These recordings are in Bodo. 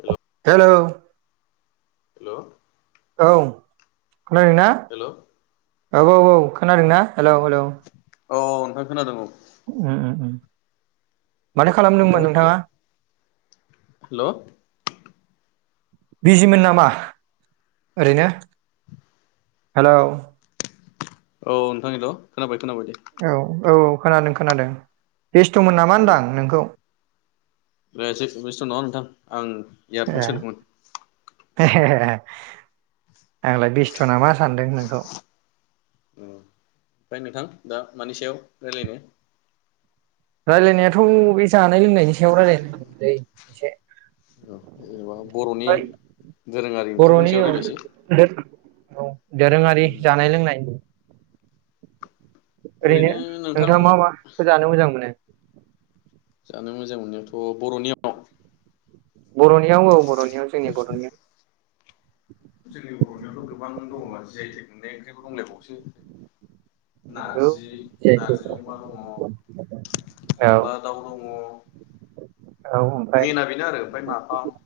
हेल' हेलौ हेल' औ खोनादोंना? हेल' औ औ औ खोनादोंना हेलौ हेलौ औ औ नोंथां खोनादों औ। उम उम मानो खालामदोंमोन नोंथाङा हेलौ बिजिमोन नामा ओरैनो हेलौ। औ नोंथां हेलौ खोनाबाय। खोनाबाय दे औ औ खोनादों खोनादों। बेस्थ'मोन नामा होनदां नोंखौ? बेसे बेस्थ' नङा नोंथां आं ए इयारफन सोदोंमोन‌ [unintelligible] आंलाय बेस्थ'नाा मा सानदों। औ ओमफ्राय नोंथां दा मानि सायाव राय्लायनो रायजलायनायाथ' बे जानाय लोंनायनि सायाव रायजलायनो नदोंमोनलै एसे औ जेनेबा बर'नि ओमफ्राय दोरोङारि ओंख्रिफोरनि बर'नि सायाव औ रायज्लायसै औ दोरोङारि जानाय लोंनायनि ओरैनो नोंथाङा मा मा खो जानो मोजां मोनो? जानो मोजां मोननायावथ' बर'नियाव बर'नियाव औ बर'नियाव जोंनि बर'नियाव जोंनि बर'नियावथ' गोबां दङ जि आइ टेग मोननाय ओंख्रिबो दंलायबावोसो नंगौ नारजि, जेखि नारजि औ अमा दङ, अनला औ दाउ दङ ओमफ्राय मेना बेनो आरो ओमफ्राय नाफाम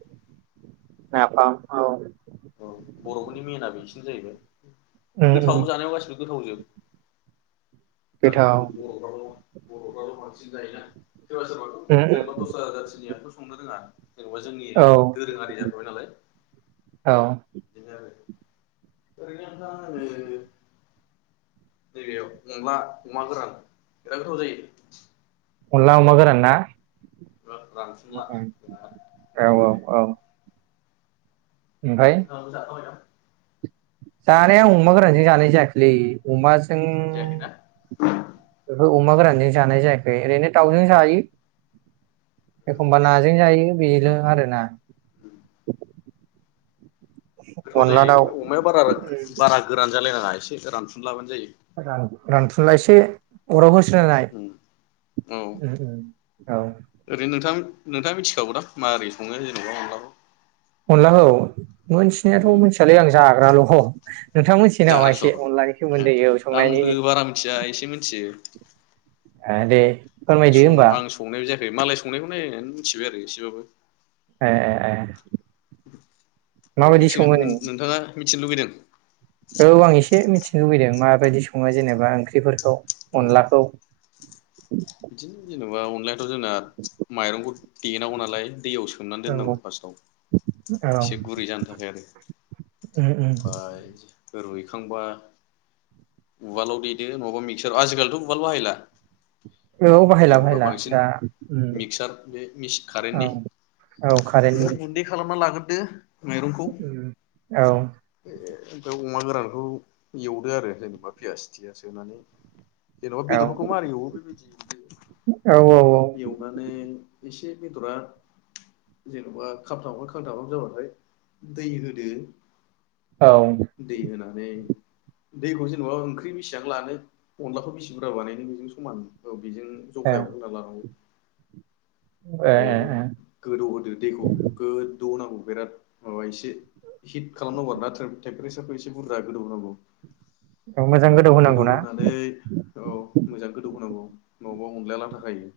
नाफाम औ औ बर'फोरनि मेना बेसिनो जाहैबाय उम गोथाव जानायाव गासिबो गोथावजोब गोथाव आरोथ' बर'फ्राथ' बर'फ्राथ' बांसिन जायोना सोरबा सोरबाथ' उम जेनेबा दस्रा जातिनियाथ' संनो रोङा जेनेबा जोंनि उम औ दोरोङारि जाखाबाय नालाय औ बिदिनो आरो ओरैनो [unintelligible] नैबेयाव अनला, अमा गोरान बिराद गोथाव जायो अनला अमा गोरान ना? औ रानफुनला उम बिराद औ औ मोदोमलायो औ ओमफ्राय नोंथाङाबो जाखांबायदां? जानाया आं अमा गोरानजों जानाय जायाखैलै अमाज - जायाखैना जों उमागोरानजों जानाय जायाखै ओरैनो दावजों जायो। एखमबा नाजों जायो। बेनो आरो ना गोथाव अनला जायो दाउ अमाया बारा बारा गोरान जालायनाङा ससे रानफुनलाबानो जायो। रानफुनला एसे अराव होसो औ औ ओरैनो नोंथां नोंथाङा मिथिखागौ दां माबोरै सङो जेनेबा अंलाखौ अनलाखौ मिनथिनायाथ' मिथियालै आं जाग्राल'। नोंथाङा मोनथियो नामा जाग्रा एसे अनलानि स सोमोन्दै औ संनायनि आंबो बारा मिथिया एसे मिथियो। ओ दे। फोरमायदो सं होमबा आं संनायबो जायाख मालाय संनायखौ नायनानै मिथिबाय आरो एसेबाबो। ए ए ए ओमफ्राय माबायदि मिथि सङो नों नोंथाङा मिथिनो लुुबैदों। औ आं एसे मिथिनो लुबैदों। माबायदि सङो जेनेबा ओंख्रिफोरख खौ औ अनलाखौ। बिदिनो जेनबा अनला ओख थ' जोंना माइरंखौ द दनांगौ नालाय। दैयाव सोमनानै औ दोननांगौ फार्स्टआव औ एसे गुरै जानो थाखाय आरो उम उम मफ्राय। रुइखांबा उवालाव देदो नङाबा मिक्सार आजिखालिथ' उवाल बाहायला। औ बाहायला जेन'बा बाहायला बांसिन दा उम मिक्सार बे मिच बे औ कारेन्टनि औ कारेन्टनि बेयाव गुन्दै खालामना लागोद दो। मरंखौ उम औ बेव अमा गोरानखौ एवदो आरो जेनबा पियास थियास होनानै। जेनबा औ बेदरफोरखौ मारै एवो बिबायद। औ एवनानै एसे बेदरा जेन'बा खाबथाबाम खांथामाम जाबाथाय दै होदो‌। औ दै होनानै दैखौ जेनेबा ओंख्रि बेसेबां लानो अनलाखौ बेसि बुरजा बानायनो बेजों समान औ। बेजों ए जखायाव होना लानांगौ। ए बे ए गोदौ होदो दैखौ गोदौहोनांगौ बिराद माबायसे हिट खालामनांगौ आरो थ्रेम थ्रेपेस फैब इसे बुरजा गोदौ होनांगौ। ए मोजां गोदौ होनांगौना होनानै औ मोजां गोदौ होनांगौ नबाव अनलाया लाथा थाखायो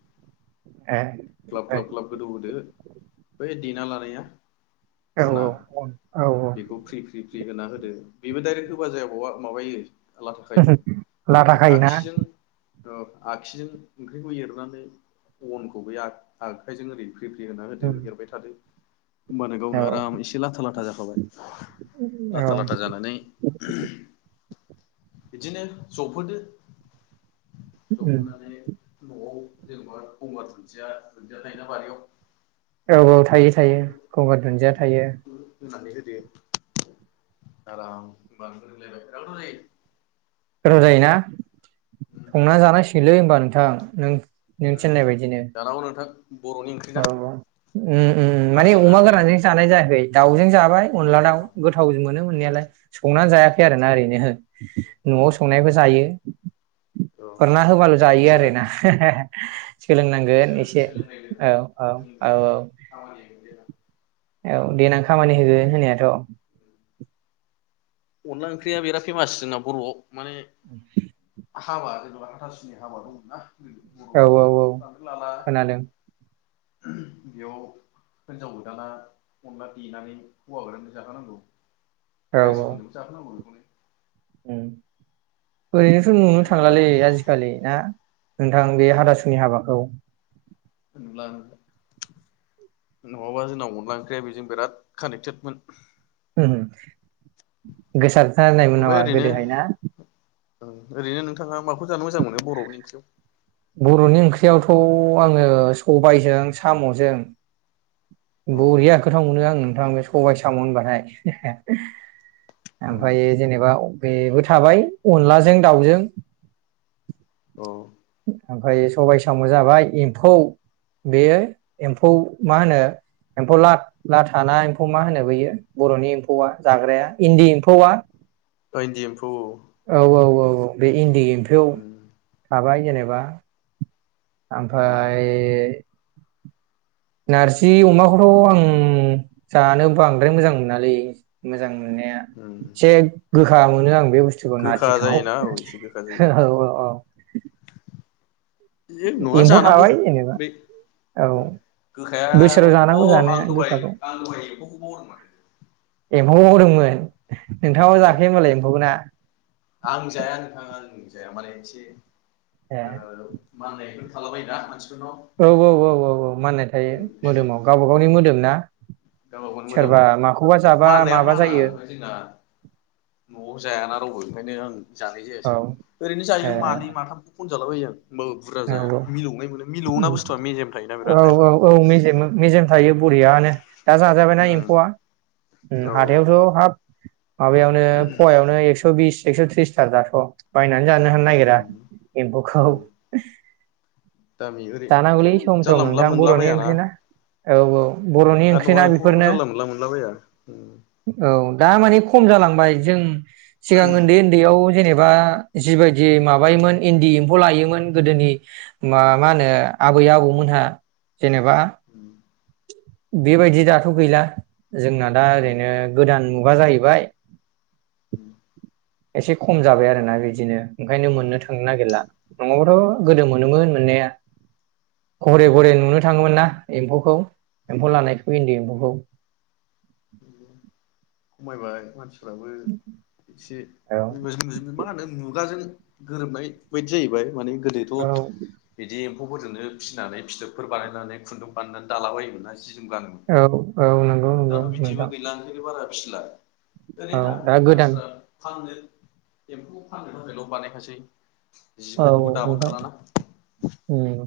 ए ख्लाब ओमफ्राय ख्लाब ख्लाब गोदौ होदो बै देना लानाया औ अना औ औ औ बेखौ फ्रि फ्रि फ्रि होना होद बेबो दडाइरेक्ट होबा जाया बावा माबायो लाथाखायो लाथा ओरैनो खायोना आगसिजों आगसिजों ओंख्रिखौ एरनानै अनखौ बे आ आखाइजों ओरै फ्रि फ्रि होना होदो उम एरबाय थादो होमबानो औ गावनो आराम एसे लाथा लाथा जाखाबाय लाथा औ लाथा जानानै बिदिनो जबहोदो उम जबहोनानै न'आव जेनेबा गंगार दुन्दिया थायोना बारियाव औ औ थायो थायो बेफोरखौ गंगार दुन्दिया थायो। बेफोरखौ होनानै आराम होनबा बिराथ गोथाव जायो। गोथाव जायोना संना जानांसिगोनलै होमबा नोंथां नों नों जायो उम थिन्नाय बायदिनो। दानांगौ नोंथां बर'नि ओंख्रि औ ना उम उम आरो माने जोंना अमा नै गोरानजों जानाय जायाखै। दाउजों जाबाय अनला अ दाव गोथाव मोनो मोननायालाय संनानै जायाखै आरोना ओरैनो न'आव संनायखौ जायो। अ फोरना होबाल' जायो आरो सोलों ना। सोलोंनांगोन एसे सोलोंनाय दोङो औ औ सोलोंदो औ औ। खामानि मोनदों औ देनां खामानि होगोन होननायाथ'। अनला ओंख्रिया बिराद फेमास जोंना बर'आव माने आ। हाबा जेन'बा हाथासुनि हाबा दं नना। औ औ औ खोनादों। बेयाव हिनजाव गोदाना अनला देनानै हौवा गोदान जाहोनांगौ। औ औ। [unintelligible] औ। ओरैनोथ' नुनो बे अनला थांलालै ओंख्रि आजिखालि ना नोंथां बे हाथासुनि हाबाखौ। होन नङाबा, जोंनाव अनला ओंख्रिया बेजों बिराद कानेक्टेडमोन। गोसार सारनायमोन ओमफ्राय नामा ओरैनो गोदोहाय ना? ओरैनो नोंथाङा मा [unintelligible] जानो मोजां मोनो बर'नि ओंख्रियाव। खौ आङो सबायजों साम'जों अ बरिया गोथाव मोनो आं नोंथां बे सबाय साम' होनबाथाय, उम ओमफ्राय जेनेबा बेबो थाबाय अनलाजों दाउजों। ओमफ्राय सबाय बायदि एम्फु औ औ औ औ बे इन्डि एम्फौ थाबाय‌। जेनेबा उम ओमफ्राय नारजि अमाखौथ' आं जानो बांद्राय मोजां मोनालै मोजां उम [unintelligible] गोखा मोनो आं। बे बुस्थुखौ गोखा नारजिखौ जायोना एसे गोखा जायो औ औ औ। नङा एम्फौ जानांगौ थाबाय जेनेबा बे औ गोखाया बोसोराव अ जानांगौ आं जानाया दहाय गोखाखौ आं दहाय [unintelligible] एम्फौ मावदोंमोन। नोंथाङाबो औ जाखायो होनबालाय एम्फौखौ ना? आं जाया नोंथां आं जाया माने एसे ए ओ माननायबो हेल'बाय दा। औ औ औ औ औ माननाय थायो मोदोमाव गावबा गावनि मोदोम ना। गावबा गावनि मोदोम सोरबा माखौबा औ जाबा माननाया माबा माना जायो ओमफ्राय जोंना न'आव जायाना रावबो। बेनिखायनो आं। जानाय औ जायासै ओरैनो ए जायो मानै माथाम। जाला बायो आं। ओमबाबो बुरजा औ जाया मिलौनाय मोनो औ मिलौना बुस्थुया मेजेम थायोना औ बिरादनो। औ औ मेजेम मेजेम थायो बरियानो। दा जाजाबायना उम एम्फौआ उम औ हाथायावथ' हाब माबायावनो पुवायावनो एक्स' बिस। एक्स' थ्रिस थाखा स [unintelligible] जानो होना नागिरा उम एम्फौखौ उम दामि ओरै जानांगौलै ओय सम सम जानला मोनला नोंथां मोनला बर'नि बायाना ओंख्रि ना औ औ बर'नि आरो नङा ओंख्रिना एम्फौबो बेफोरनो जानला मोनला मोनलाबाया। औ दा मानि खम जालांबाय जों सिगां उन्दै उन्दैयाव जेनेबा बा जिबायदि माबायोमोन इन्दि एम्फौ लायोमोन गोदोनि मा उम माहोनो आबै आबौमोनहा जेनेबा उम बेबायदि दाथ गैला जोंना दा ओरैनो गोदान मु माबा जाहैबाय उम एसे खम जाबाय आरोना बिदिनो ओंखायनो उम मोननो थांनो नागिरला। नङाबथ गोदो मोनोमोन मोननाया। घरे घरे नुनो थाङोमोन ना। एम्फौखौ औ एम्फौ लानायखौ इन्दि एम्फौ। औ खमायबाय मानसि फोराबो एसे औ मा होनो मुगाजों गोरोबनाय बायदि जाहैबाय माने। औ गोदोथ बिदि एम्फौफोरजोंनो फिनानै फिथोबफोर बानायनानै खुन्दुं बानायनानै दालाबायायोमोना जि जोम गानोमोन औ औ नंगौ। नंगौ दाथ बिदिबो नोंथां गैला ओंखायनो बारा फिसिला ओरै औ दा गोदान मानसिफ्रा फाननो एम्फौ फानो थाखायल बानाय खासै औ ओमफ्राय ओम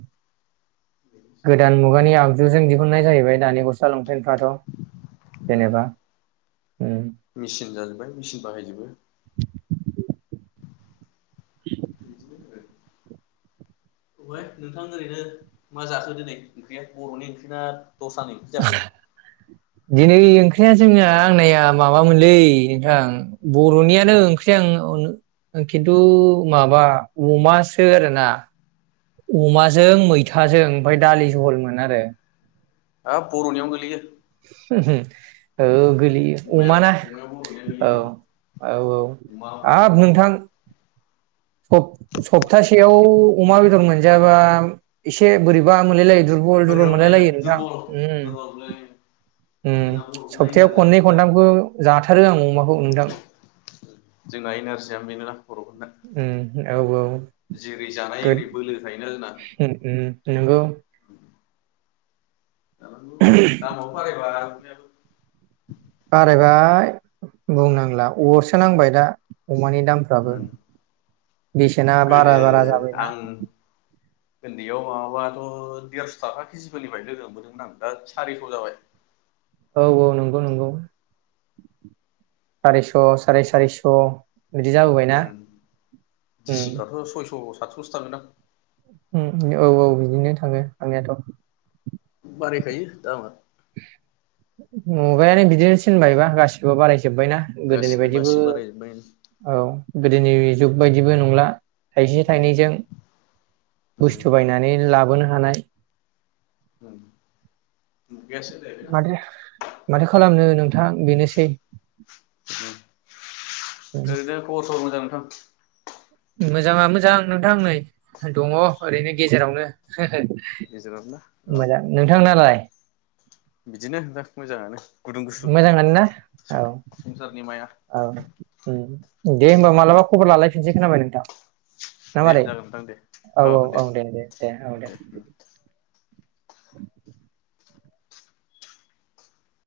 गोदान मुगानि आग जों जों दिहुननाय जाहैबाय दानि गस्ला लंपेन दाथ जेनेबा उम मेसिन जाजोब्बाय मेसिन बाहाय जोब बो [inaudible] अहाय नोंथां ओरैनो मा जाखो दिनै ओंख्रिया बर'नि ओंख्रिना दसानैजाखो? दिनै ओंख्रिया जोंना आंनाया माबामोनलै नोंथां बर'नियानो ओंख्रि आ खिन्थु माबा अमासो आरोना अमाजों मैथाजों ओमफ्राय दालि जहलमोन आरो हा खर'नि आव गोग्लोयो। ओहो औ। गोगलैयो अमाया अमा ना अमाया बर'नियानो औ गोलैयो औ औ अमा माथो हाब बर'फ्रा नोंथां सफथासेआव अमा बेदर मोनजायाबा एसे बोरैबा मोनलायलायो दुरबल दुरबल बोरैबामोनलाय मोनलायलायो नोंथां दुरबल दुरबललै उम‌ उम जोंना बर'फोरना सप्तायाव एनारजिया खननै बेनोना खनथामखौ जाथारो आं अमाख जोंना एन आर जिआ बेनोना। बर'फोरना उऔ औ जेरै जानाय गोद एरै बोलो थायोना जोंना उ उ नंगौ। दामबो बारायबा अमायाबो। बारायबाय बुंनांला अरसो नांबाय दा। अमानि दामफ्राबो बेसेना गोदो बारा बारा जाबायना। आं उन्दैयाव माबाबाथ' देरस' थाखा केजिफोरनिफ्रायाय लोगो मोनबोदोंमोन आं दा सारिस' जाबाय। औ औ नंगौ नंगौ। सारिस' साराय सारिस'। बिदि जाबोबायना उ उम दिसि फ्राथ सयस' फाथससो जागोनदां। उ औ औ बिदिनो थाङो थांनायाथ'। बारायखायो दामा मुगायानो बिदिनो थनबायबा गासिबो बारायै जोबबायना गासि गोदोनि बायदिबो गासि बारायजोब्बाय औ गोदोनि जुग बायदिबो नंला थाइसे थाइनैजों बुस्थु बायनानै लाब गबोनो हानाय उम माथो माथो खालामनो नों उम ओरैनो खर सर मोजां नोंथां मोजाङा मोजां नोंथां नै दं ओरैनो गेजेरावनो गेजेरावनो ओहो औ मोजां नोंथांनालाय बिदिनो दा मोजाङानो गुदुं गुसु मोजां आनो ना औ संसारनि माया औ उम दे होनोमबा मालाबा खबर लालायफिनसै खोनाबाय नोंथां ना दे मारै जागोन नोंथां दे औ औ औ दे दे दे औ दे [inaudible]